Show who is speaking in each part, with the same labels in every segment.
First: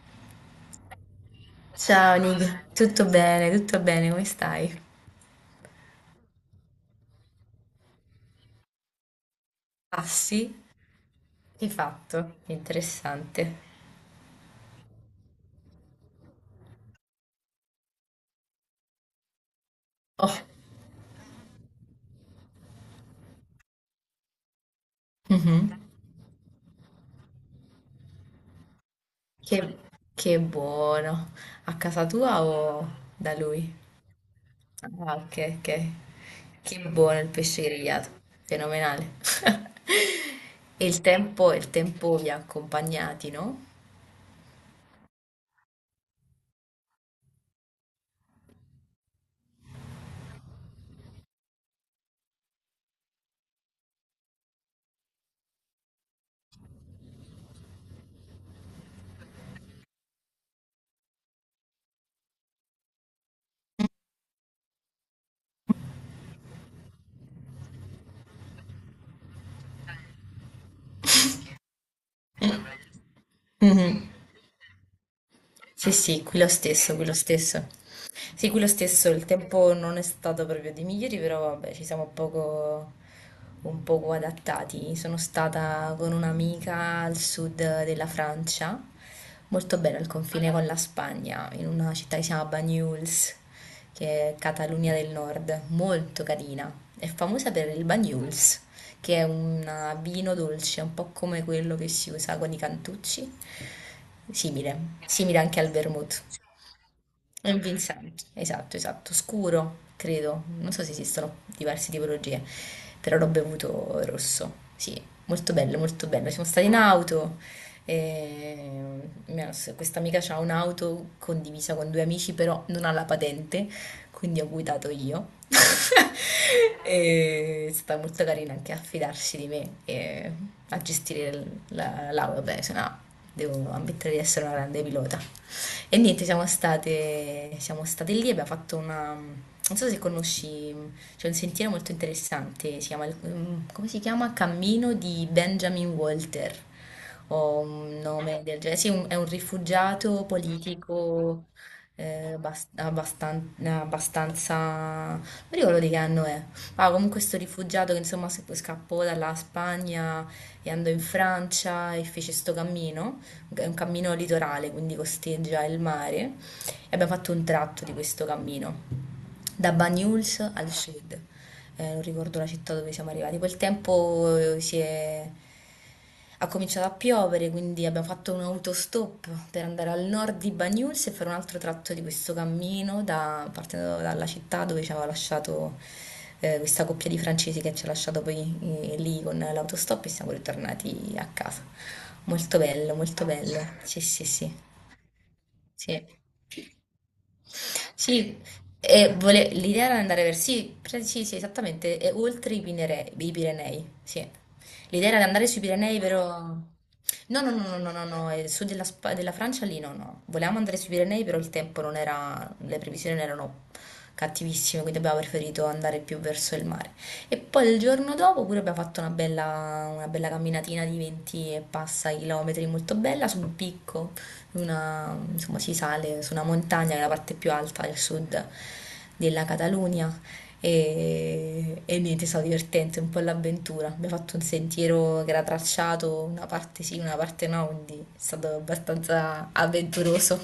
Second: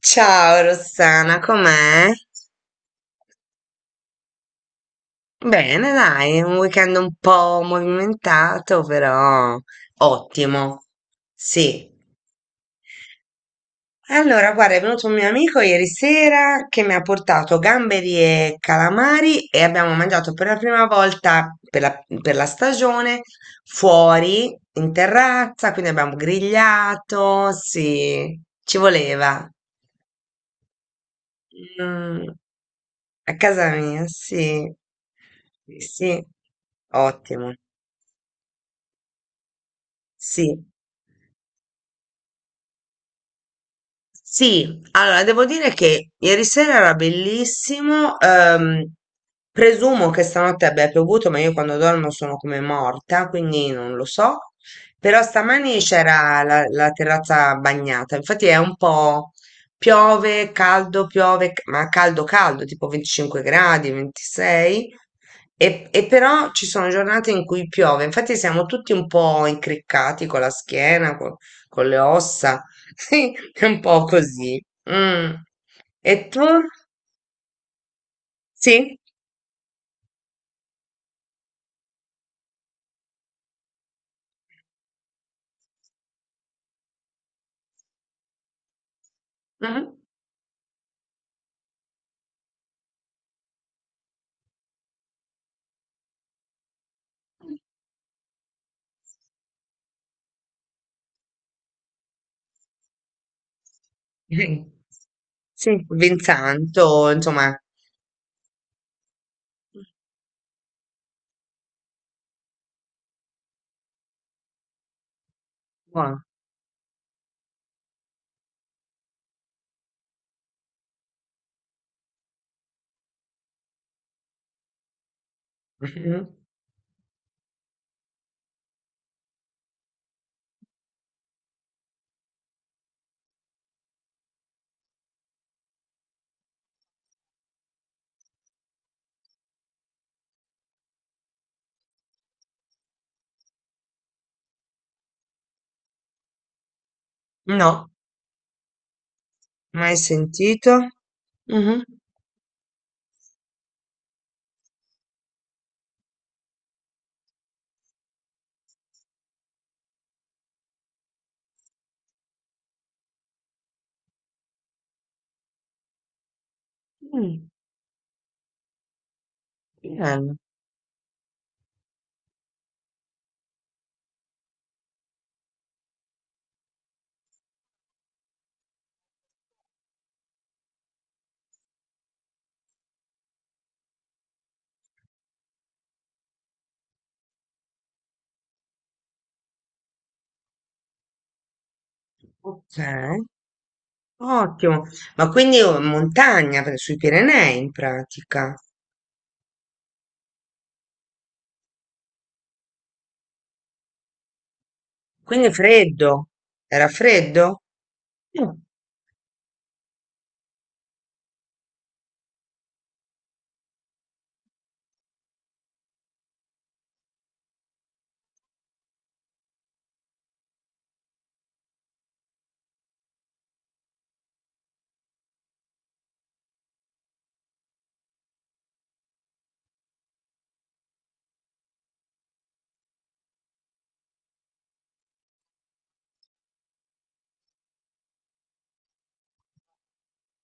Speaker 1: Ciao Rossana, com'è?
Speaker 2: Ciao Nick, tutto bene, come stai?
Speaker 1: Bene, dai, un weekend un po' movimentato, però
Speaker 2: Ah sì,
Speaker 1: ottimo.
Speaker 2: che
Speaker 1: Sì.
Speaker 2: hai fatto? Interessante.
Speaker 1: Allora, guarda, è venuto un mio amico ieri sera che mi ha portato gamberi e calamari e abbiamo mangiato
Speaker 2: Oh,
Speaker 1: per la prima volta per la stagione fuori in terrazza,
Speaker 2: mhm.
Speaker 1: quindi abbiamo grigliato, sì, ci voleva.
Speaker 2: Che, che buono. A casa
Speaker 1: Mm,
Speaker 2: tua o da
Speaker 1: a casa
Speaker 2: lui?
Speaker 1: mia, sì,
Speaker 2: Ah, ok, ok.
Speaker 1: sì. Sì,
Speaker 2: Che buono il
Speaker 1: ottimo,
Speaker 2: pesce grigliato, fenomenale.
Speaker 1: sì.
Speaker 2: E il tempo vi ha accompagnati, no?
Speaker 1: Sì, allora devo dire che ieri sera era bellissimo. Presumo che stanotte abbia piovuto, ma io quando dormo sono come morta, quindi non lo so. Però stamani c'era la terrazza bagnata. Infatti è un po' piove, caldo, piove, ma caldo, caldo, tipo 25 gradi, 26. E però ci sono giornate in cui piove. Infatti siamo tutti un po' incriccati con la schiena, con le ossa. Sì, è un po'
Speaker 2: Mhm.
Speaker 1: così. Mm.
Speaker 2: Sì, sì,
Speaker 1: E
Speaker 2: qui
Speaker 1: tu?
Speaker 2: lo stesso, qui lo stesso. Sì, quello
Speaker 1: Sì?
Speaker 2: stesso, il tempo non è stato proprio dei migliori, però vabbè, ci siamo poco, un poco adattati. Sono stata con un'amica al sud della Francia, molto
Speaker 1: Mhm.
Speaker 2: bene al confine con la Spagna, in una città che si chiama Banyuls, che è Catalunya del Nord, molto carina. È famosa per il Banyuls, che è un vino dolce, un po' come quello che si usa con i cantucci,
Speaker 1: Mhm.
Speaker 2: simile, simile anche al
Speaker 1: Sì,
Speaker 2: vermouth.
Speaker 1: Vinsanto,
Speaker 2: È
Speaker 1: insomma.
Speaker 2: un Vincent, esatto, esatto, scuro, credo. Non so se esistono diverse tipologie, però l'ho bevuto rosso. Sì, molto bello,
Speaker 1: Qua.
Speaker 2: molto bello. Siamo stati in auto. e mia- Questa amica ha un'auto condivisa con due amici, però non ha la patente, quindi ho guidato io.
Speaker 1: Mhm.
Speaker 2: E è stata molto carina anche a fidarsi di me e a gestire l'auto. Beh, se no, devo ammettere di essere una grande pilota. E niente, siamo state lì, abbiamo fatto una... Non so se conosci, c'è un sentiero molto interessante, si chiama, come si chiama? Cammino di Benjamin Walter, o
Speaker 1: No,
Speaker 2: un nome del genere. Sì, è un
Speaker 1: mai
Speaker 2: rifugiato
Speaker 1: sentito.
Speaker 2: politico
Speaker 1: Mhm.
Speaker 2: abbastanza... Non mi ricordo di che anno è. Ah, comunque sto rifugiato che insomma scappò dalla Spagna e andò in Francia e fece sto cammino è un cammino litorale, quindi costeggia il mare e abbiamo fatto un
Speaker 1: Mm,
Speaker 2: tratto di questo cammino da
Speaker 1: bello.
Speaker 2: Banyuls al sud. Non ricordo la città dove siamo arrivati. Quel tempo si è... ha cominciato a piovere, quindi abbiamo fatto un autostop per andare al nord di Banyuls e fare un altro tratto di questo cammino partendo dalla città dove ci aveva lasciato questa coppia di francesi che ci ha lasciato poi lì con l'autostop e siamo ritornati a casa. Molto
Speaker 1: Ok,
Speaker 2: bello, molto bello. Sì, sì, sì,
Speaker 1: ottimo. Ma quindi è in
Speaker 2: sì.
Speaker 1: montagna, sui Pirenei in
Speaker 2: Sì,
Speaker 1: pratica.
Speaker 2: l'idea era andare verso... Sì, sì, sì, esattamente, e oltre i Pirenei, sì. L'idea era di andare
Speaker 1: Quindi è
Speaker 2: sui Pirenei,
Speaker 1: freddo.
Speaker 2: però...
Speaker 1: Era
Speaker 2: No, no, no,
Speaker 1: freddo?
Speaker 2: no, no, no, no,
Speaker 1: Mm.
Speaker 2: su della, della Francia lì no, no. Volevamo andare sui Pirenei, però il tempo non era... le previsioni non erano cattivissime, quindi abbiamo preferito andare più verso il mare. E poi il giorno dopo pure abbiamo fatto una bella camminatina di 20 e passa chilometri, molto bella, su un picco. Insomma, si sale su una montagna, che è la parte più alta del sud della Catalogna e niente, è stato divertente, un po' l'avventura. Abbiamo fatto un sentiero che era tracciato, una parte sì, una parte no, quindi è stato abbastanza avventuroso.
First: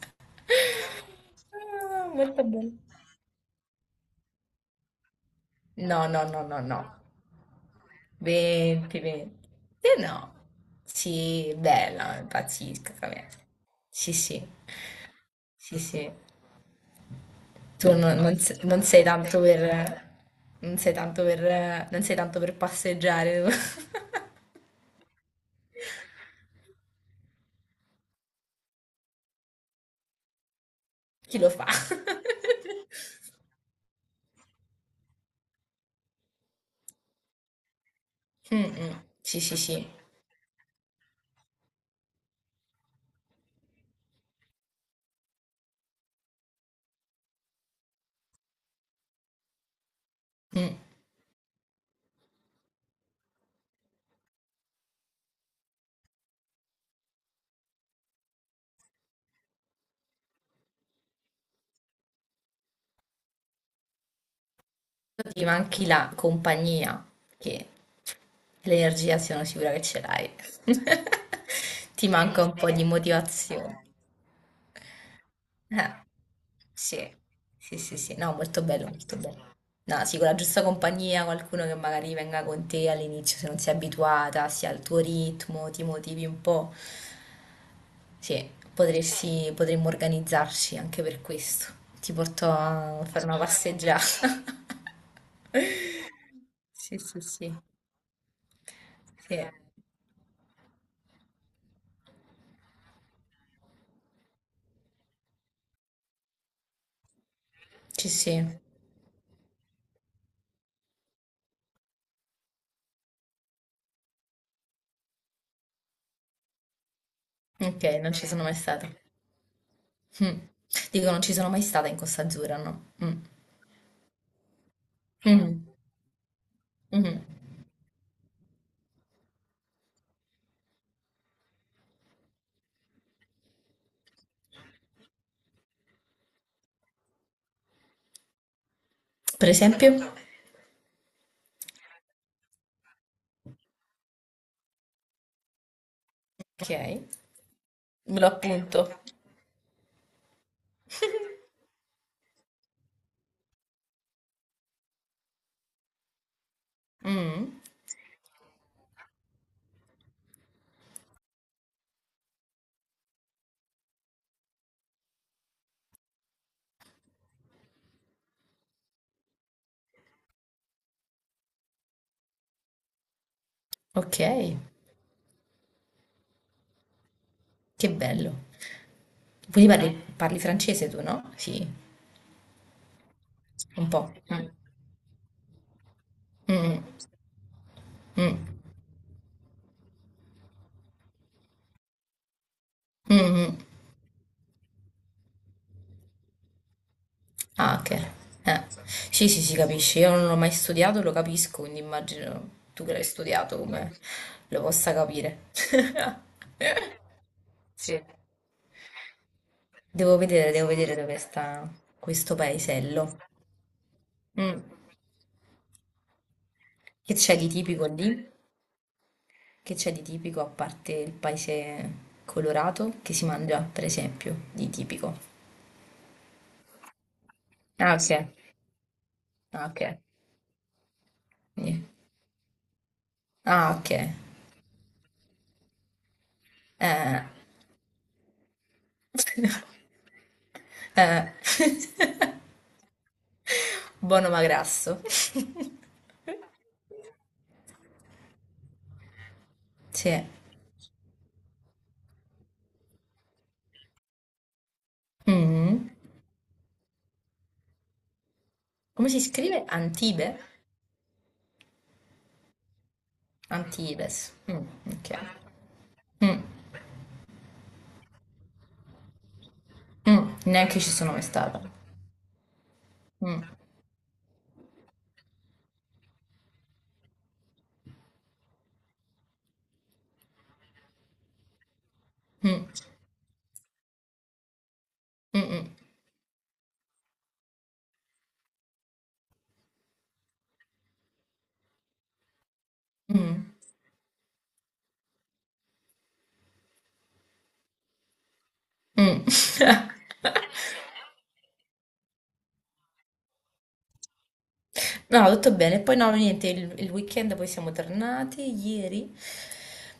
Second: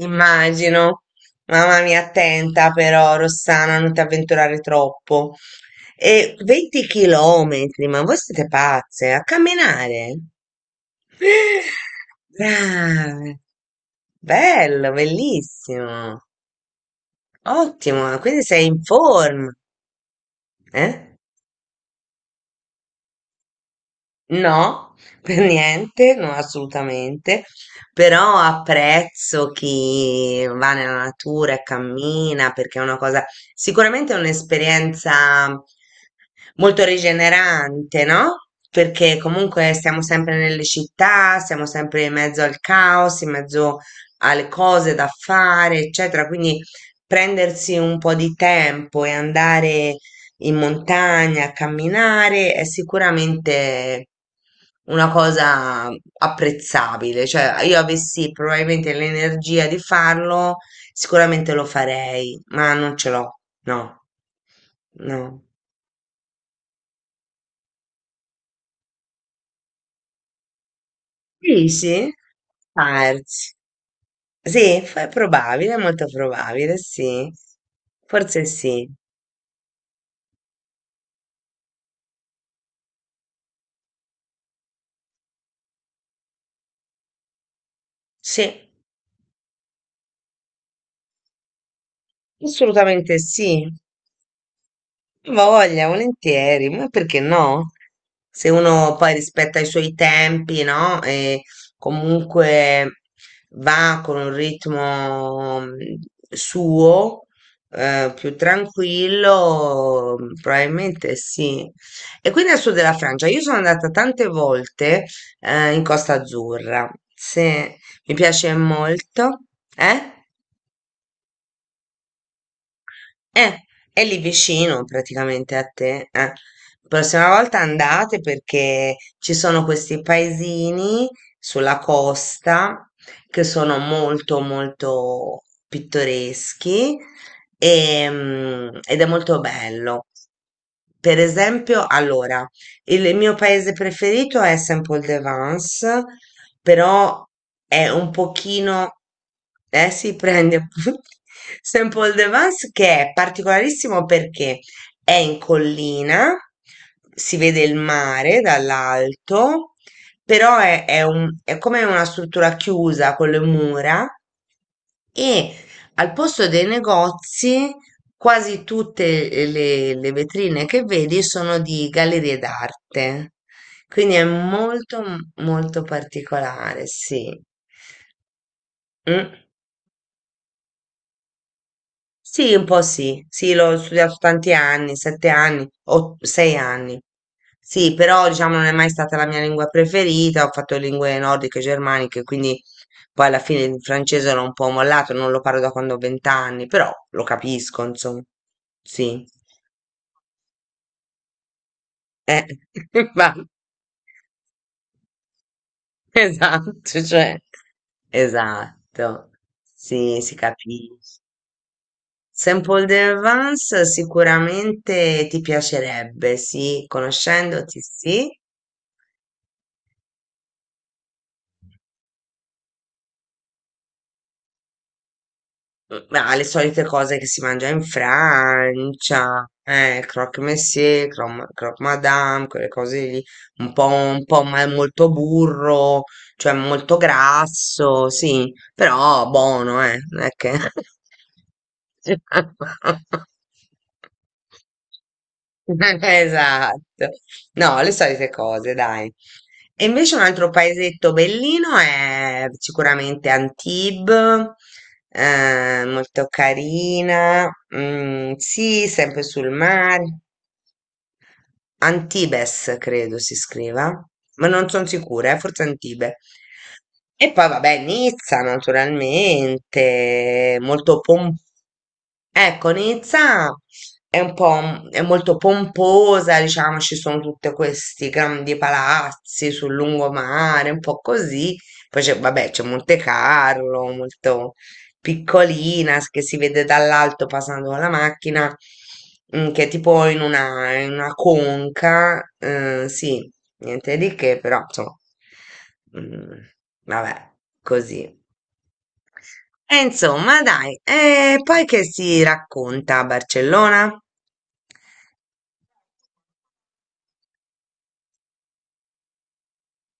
Speaker 1: Immagino. Mamma mia,
Speaker 2: Ah, molto
Speaker 1: attenta
Speaker 2: bello.
Speaker 1: però, Rossana, non ti avventurare troppo.
Speaker 2: No, no,
Speaker 1: E
Speaker 2: no, no, no.
Speaker 1: 20 chilometri, ma voi siete
Speaker 2: 20,
Speaker 1: pazze, a
Speaker 2: 20. Eh
Speaker 1: camminare?
Speaker 2: no. Sì, bella, impazzisca, vabbè.
Speaker 1: Brave,
Speaker 2: Sì, sì.
Speaker 1: bello,
Speaker 2: Sì, sì.
Speaker 1: bellissimo,
Speaker 2: Tu non,
Speaker 1: ottimo,
Speaker 2: non
Speaker 1: quindi
Speaker 2: se-
Speaker 1: sei in
Speaker 2: non sei tanto
Speaker 1: forma,
Speaker 2: per,
Speaker 1: eh?
Speaker 2: non sei tanto per passeggiare.
Speaker 1: No, per niente, no, assolutamente, però apprezzo chi va nella
Speaker 2: Chi lo
Speaker 1: natura e
Speaker 2: fa?
Speaker 1: cammina perché è una cosa, sicuramente è un'esperienza molto rigenerante, no?
Speaker 2: Mm, mm.
Speaker 1: Perché
Speaker 2: Sì, sì,
Speaker 1: comunque
Speaker 2: sì.
Speaker 1: stiamo sempre nelle città, siamo sempre in mezzo al caos, in mezzo alle cose da fare, eccetera, quindi prendersi un po' di tempo e andare in
Speaker 2: Mm.
Speaker 1: montagna, a camminare, è sicuramente una cosa apprezzabile. Cioè, io avessi probabilmente l'energia di farlo, sicuramente lo farei, ma non ce l'ho, no, no.
Speaker 2: Ti manchi la compagnia, che l'energia sono sicura che ce l'hai.
Speaker 1: Sì,
Speaker 2: Ti
Speaker 1: sì?
Speaker 2: manca un po' di
Speaker 1: Arts.
Speaker 2: motivazione.
Speaker 1: Sì, è probabile, è
Speaker 2: Eh,
Speaker 1: molto probabile,
Speaker 2: sì,
Speaker 1: sì.
Speaker 2: sì, no,
Speaker 1: Forse
Speaker 2: molto bello,
Speaker 1: sì.
Speaker 2: molto bello. No, sì, con la giusta compagnia, qualcuno che magari venga con te all'inizio se non sei abituata, sia al tuo ritmo, ti motivi un po'. Sì,
Speaker 1: Sì,
Speaker 2: potresti, potremmo organizzarci anche per questo. Ti porto a
Speaker 1: assolutamente
Speaker 2: fare una
Speaker 1: sì.
Speaker 2: passeggiata.
Speaker 1: Voglia, volentieri, ma
Speaker 2: Sì,
Speaker 1: perché
Speaker 2: sì, sì,
Speaker 1: no? Se uno poi
Speaker 2: sì,
Speaker 1: rispetta i suoi tempi, no? E comunque va con un ritmo suo,
Speaker 2: sì,
Speaker 1: più
Speaker 2: sì.
Speaker 1: tranquillo, probabilmente sì. E quindi al sud della Francia, io sono andata tante volte, in Costa Azzurra, se
Speaker 2: Ok, non
Speaker 1: mi
Speaker 2: ci sono
Speaker 1: piace
Speaker 2: mai stata.
Speaker 1: molto, eh?
Speaker 2: Mm. Dico, non ci sono mai stata in Costa Azzurra, no? Mm.
Speaker 1: Eh, è lì vicino praticamente a
Speaker 2: Mm.
Speaker 1: te.
Speaker 2: Mm.
Speaker 1: Prossima volta andate perché ci sono questi paesini sulla costa che sono molto molto pittoreschi, ed è molto
Speaker 2: Per esempio?
Speaker 1: bello. Per esempio, allora, il mio paese preferito è Saint-Paul-de-Vence,
Speaker 2: Okay,
Speaker 1: però è un
Speaker 2: me lo È un appunto.
Speaker 1: pochino,
Speaker 2: Capo.
Speaker 1: si prende appunto. Saint-Paul de Vence che è particolarissimo perché è in collina, si
Speaker 2: Mh,
Speaker 1: vede il mare dall'alto, però è come una struttura chiusa con le mura e al posto dei negozi, quasi tutte le vetrine che vedi sono di gallerie d'arte. Quindi è
Speaker 2: okay,
Speaker 1: molto, molto particolare, sì.
Speaker 2: che bello.
Speaker 1: Mm.
Speaker 2: Quindi parli parli francese tu, no? Sì,
Speaker 1: Sì, un po' sì, sì, l'ho
Speaker 2: un po'.
Speaker 1: studiato
Speaker 2: Mh.
Speaker 1: tanti anni, 7 anni o
Speaker 2: Sì.
Speaker 1: sei anni. Sì, però
Speaker 2: Mh,
Speaker 1: diciamo non è mai stata la mia lingua preferita, ho fatto lingue nordiche e germaniche, quindi
Speaker 2: mh,
Speaker 1: poi alla
Speaker 2: mh.
Speaker 1: fine il francese l'ho un po' mollato, non lo parlo da quando ho 20 anni, però lo
Speaker 2: Ah,
Speaker 1: capisco,
Speaker 2: okay.
Speaker 1: insomma.
Speaker 2: Eh.
Speaker 1: Sì,
Speaker 2: Sì, sì, si capisce. Io non l'ho mai studiato, lo capisco, quindi
Speaker 1: eh,
Speaker 2: immagino tu che l'hai
Speaker 1: va,
Speaker 2: studiato come lo possa capire.
Speaker 1: esatto, cioè,
Speaker 2: Sì.
Speaker 1: esatto, sì, si
Speaker 2: Devo vedere dove
Speaker 1: capisce.
Speaker 2: sta questo
Speaker 1: Sample
Speaker 2: paesello.
Speaker 1: Vance
Speaker 2: Mm.
Speaker 1: sicuramente ti piacerebbe, sì,
Speaker 2: Che c'è di
Speaker 1: conoscendoti,
Speaker 2: tipico lì?
Speaker 1: sì.
Speaker 2: Che c'è di tipico a parte il paese colorato che si mangia, per esempio, di tipico?
Speaker 1: Ma le solite cose che si mangia in
Speaker 2: Ah, ok.
Speaker 1: Francia,
Speaker 2: Ah, ok.
Speaker 1: croque monsieur, croque
Speaker 2: Quindi-
Speaker 1: madame, quelle cose lì, un
Speaker 2: Ah,
Speaker 1: po',
Speaker 2: ok.
Speaker 1: un po' molto burro, cioè molto
Speaker 2: Eh.
Speaker 1: grasso, sì, però buono, non è che.
Speaker 2: Eh. Buono ma grasso.
Speaker 1: Esatto, no, le solite cose, dai. E invece un
Speaker 2: Sì.
Speaker 1: altro paesetto bellino è sicuramente Antibes,
Speaker 2: Mm.
Speaker 1: molto carina, sì,
Speaker 2: Come si
Speaker 1: sempre sul
Speaker 2: scrive?
Speaker 1: mare.
Speaker 2: Antibe?
Speaker 1: Antibes, credo si scriva,
Speaker 2: Antibes.
Speaker 1: ma
Speaker 2: Mm,
Speaker 1: non sono
Speaker 2: ok.
Speaker 1: sicura, forse Antibes.
Speaker 2: Mm,
Speaker 1: E poi, vabbè, Nizza,
Speaker 2: mm,
Speaker 1: naturalmente,
Speaker 2: neanche ci
Speaker 1: molto
Speaker 2: sono mai
Speaker 1: pomposa.
Speaker 2: stata.
Speaker 1: Ecco,
Speaker 2: Mm,
Speaker 1: Nizza è un po', è molto pomposa, diciamo, ci sono tutti questi grandi palazzi sul lungomare, un po' così. Poi c'è, vabbè, c'è
Speaker 2: mm,
Speaker 1: Monte Carlo, molto
Speaker 2: mm,
Speaker 1: piccolina, che si vede dall'alto passando con la macchina, che è tipo in una conca, sì,
Speaker 2: mm,
Speaker 1: niente di che, però, insomma, mm, vabbè, così.
Speaker 2: mm,
Speaker 1: E
Speaker 2: mm.
Speaker 1: insomma, dai, e poi che si racconta a Barcellona?
Speaker 2: No, no, tutto bene. Poi no, niente, il weekend poi siamo tornati ieri,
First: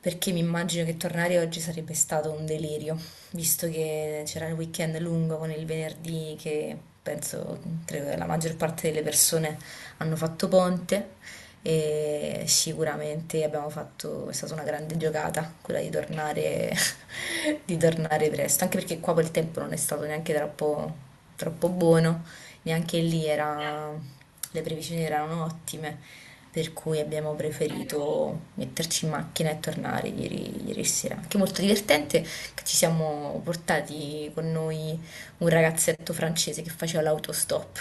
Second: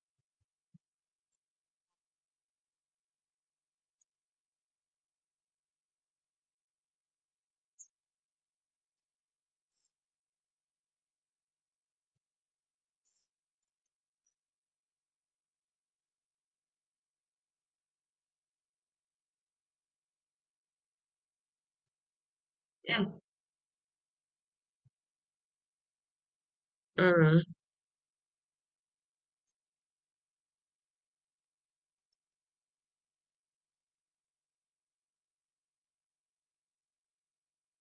Speaker 2: perché mi immagino che tornare oggi sarebbe stato un delirio, visto che c'era il weekend lungo con il venerdì che la maggior parte delle persone hanno fatto ponte e sicuramente abbiamo fatto, è stata una grande giocata quella di tornare, di tornare presto, anche perché qua quel tempo non è stato neanche troppo, troppo buono neanche
Speaker 1: Mm.
Speaker 2: lì era, le previsioni erano ottime, per cui abbiamo
Speaker 1: Mm.
Speaker 2: preferito metterci in macchina e tornare ieri, ieri sera. Anche molto divertente che ci siamo portati con noi un ragazzetto francese che faceva l'autostop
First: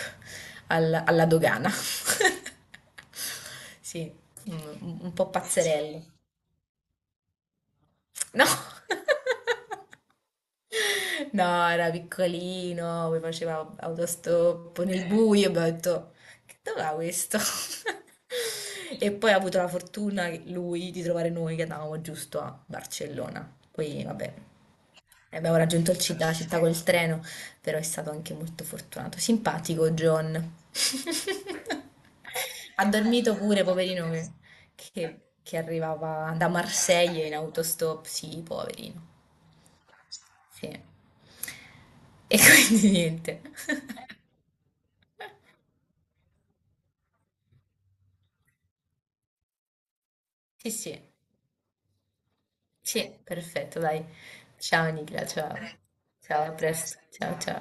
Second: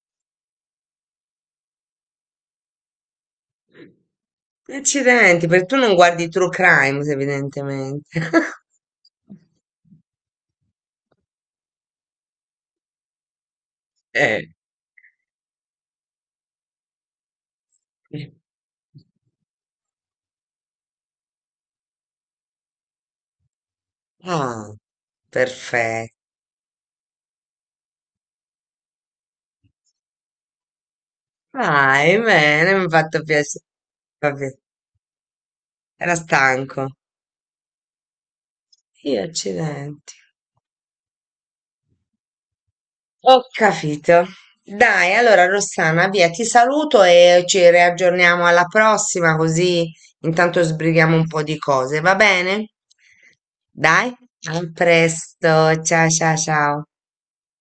Speaker 2: alla dogana. Sì, un po'
Speaker 1: Accidenti, perché tu non
Speaker 2: pazzerello.
Speaker 1: guardi True Crime, evidentemente.
Speaker 2: No. No, era piccolino, poi faceva
Speaker 1: Eh.
Speaker 2: autostop nel buio, abbiamo detto, che dov'è questo?
Speaker 1: Sì.
Speaker 2: E poi ha avuto la fortuna, lui, di trovare noi che andavamo giusto a Barcellona. Poi, vabbè,
Speaker 1: Ah,
Speaker 2: abbiamo raggiunto
Speaker 1: perfetto.
Speaker 2: la città col treno, però è stato anche molto fortunato. Simpatico John.
Speaker 1: Vai, bene, mi
Speaker 2: Ha
Speaker 1: ha fatto
Speaker 2: dormito pure,
Speaker 1: piacere.
Speaker 2: poverino, che,
Speaker 1: Vabbè,
Speaker 2: che
Speaker 1: era
Speaker 2: arrivava da
Speaker 1: stanco.
Speaker 2: Marsiglia in autostop. Sì, poverino.
Speaker 1: Io, accidenti.
Speaker 2: Sì. E quindi niente.
Speaker 1: Ho capito. Dai, allora Rossana, via, ti saluto e ci riaggiorniamo alla prossima, così intanto
Speaker 2: Sì, sì,
Speaker 1: sbrighiamo un po' di cose, va bene?
Speaker 2: sì, perfetto, dai.
Speaker 1: Dai, a
Speaker 2: Ciao Nicola,
Speaker 1: presto.
Speaker 2: ciao.
Speaker 1: Ciao, ciao,
Speaker 2: Ciao, a
Speaker 1: ciao.
Speaker 2: presto. Ciao, ciao.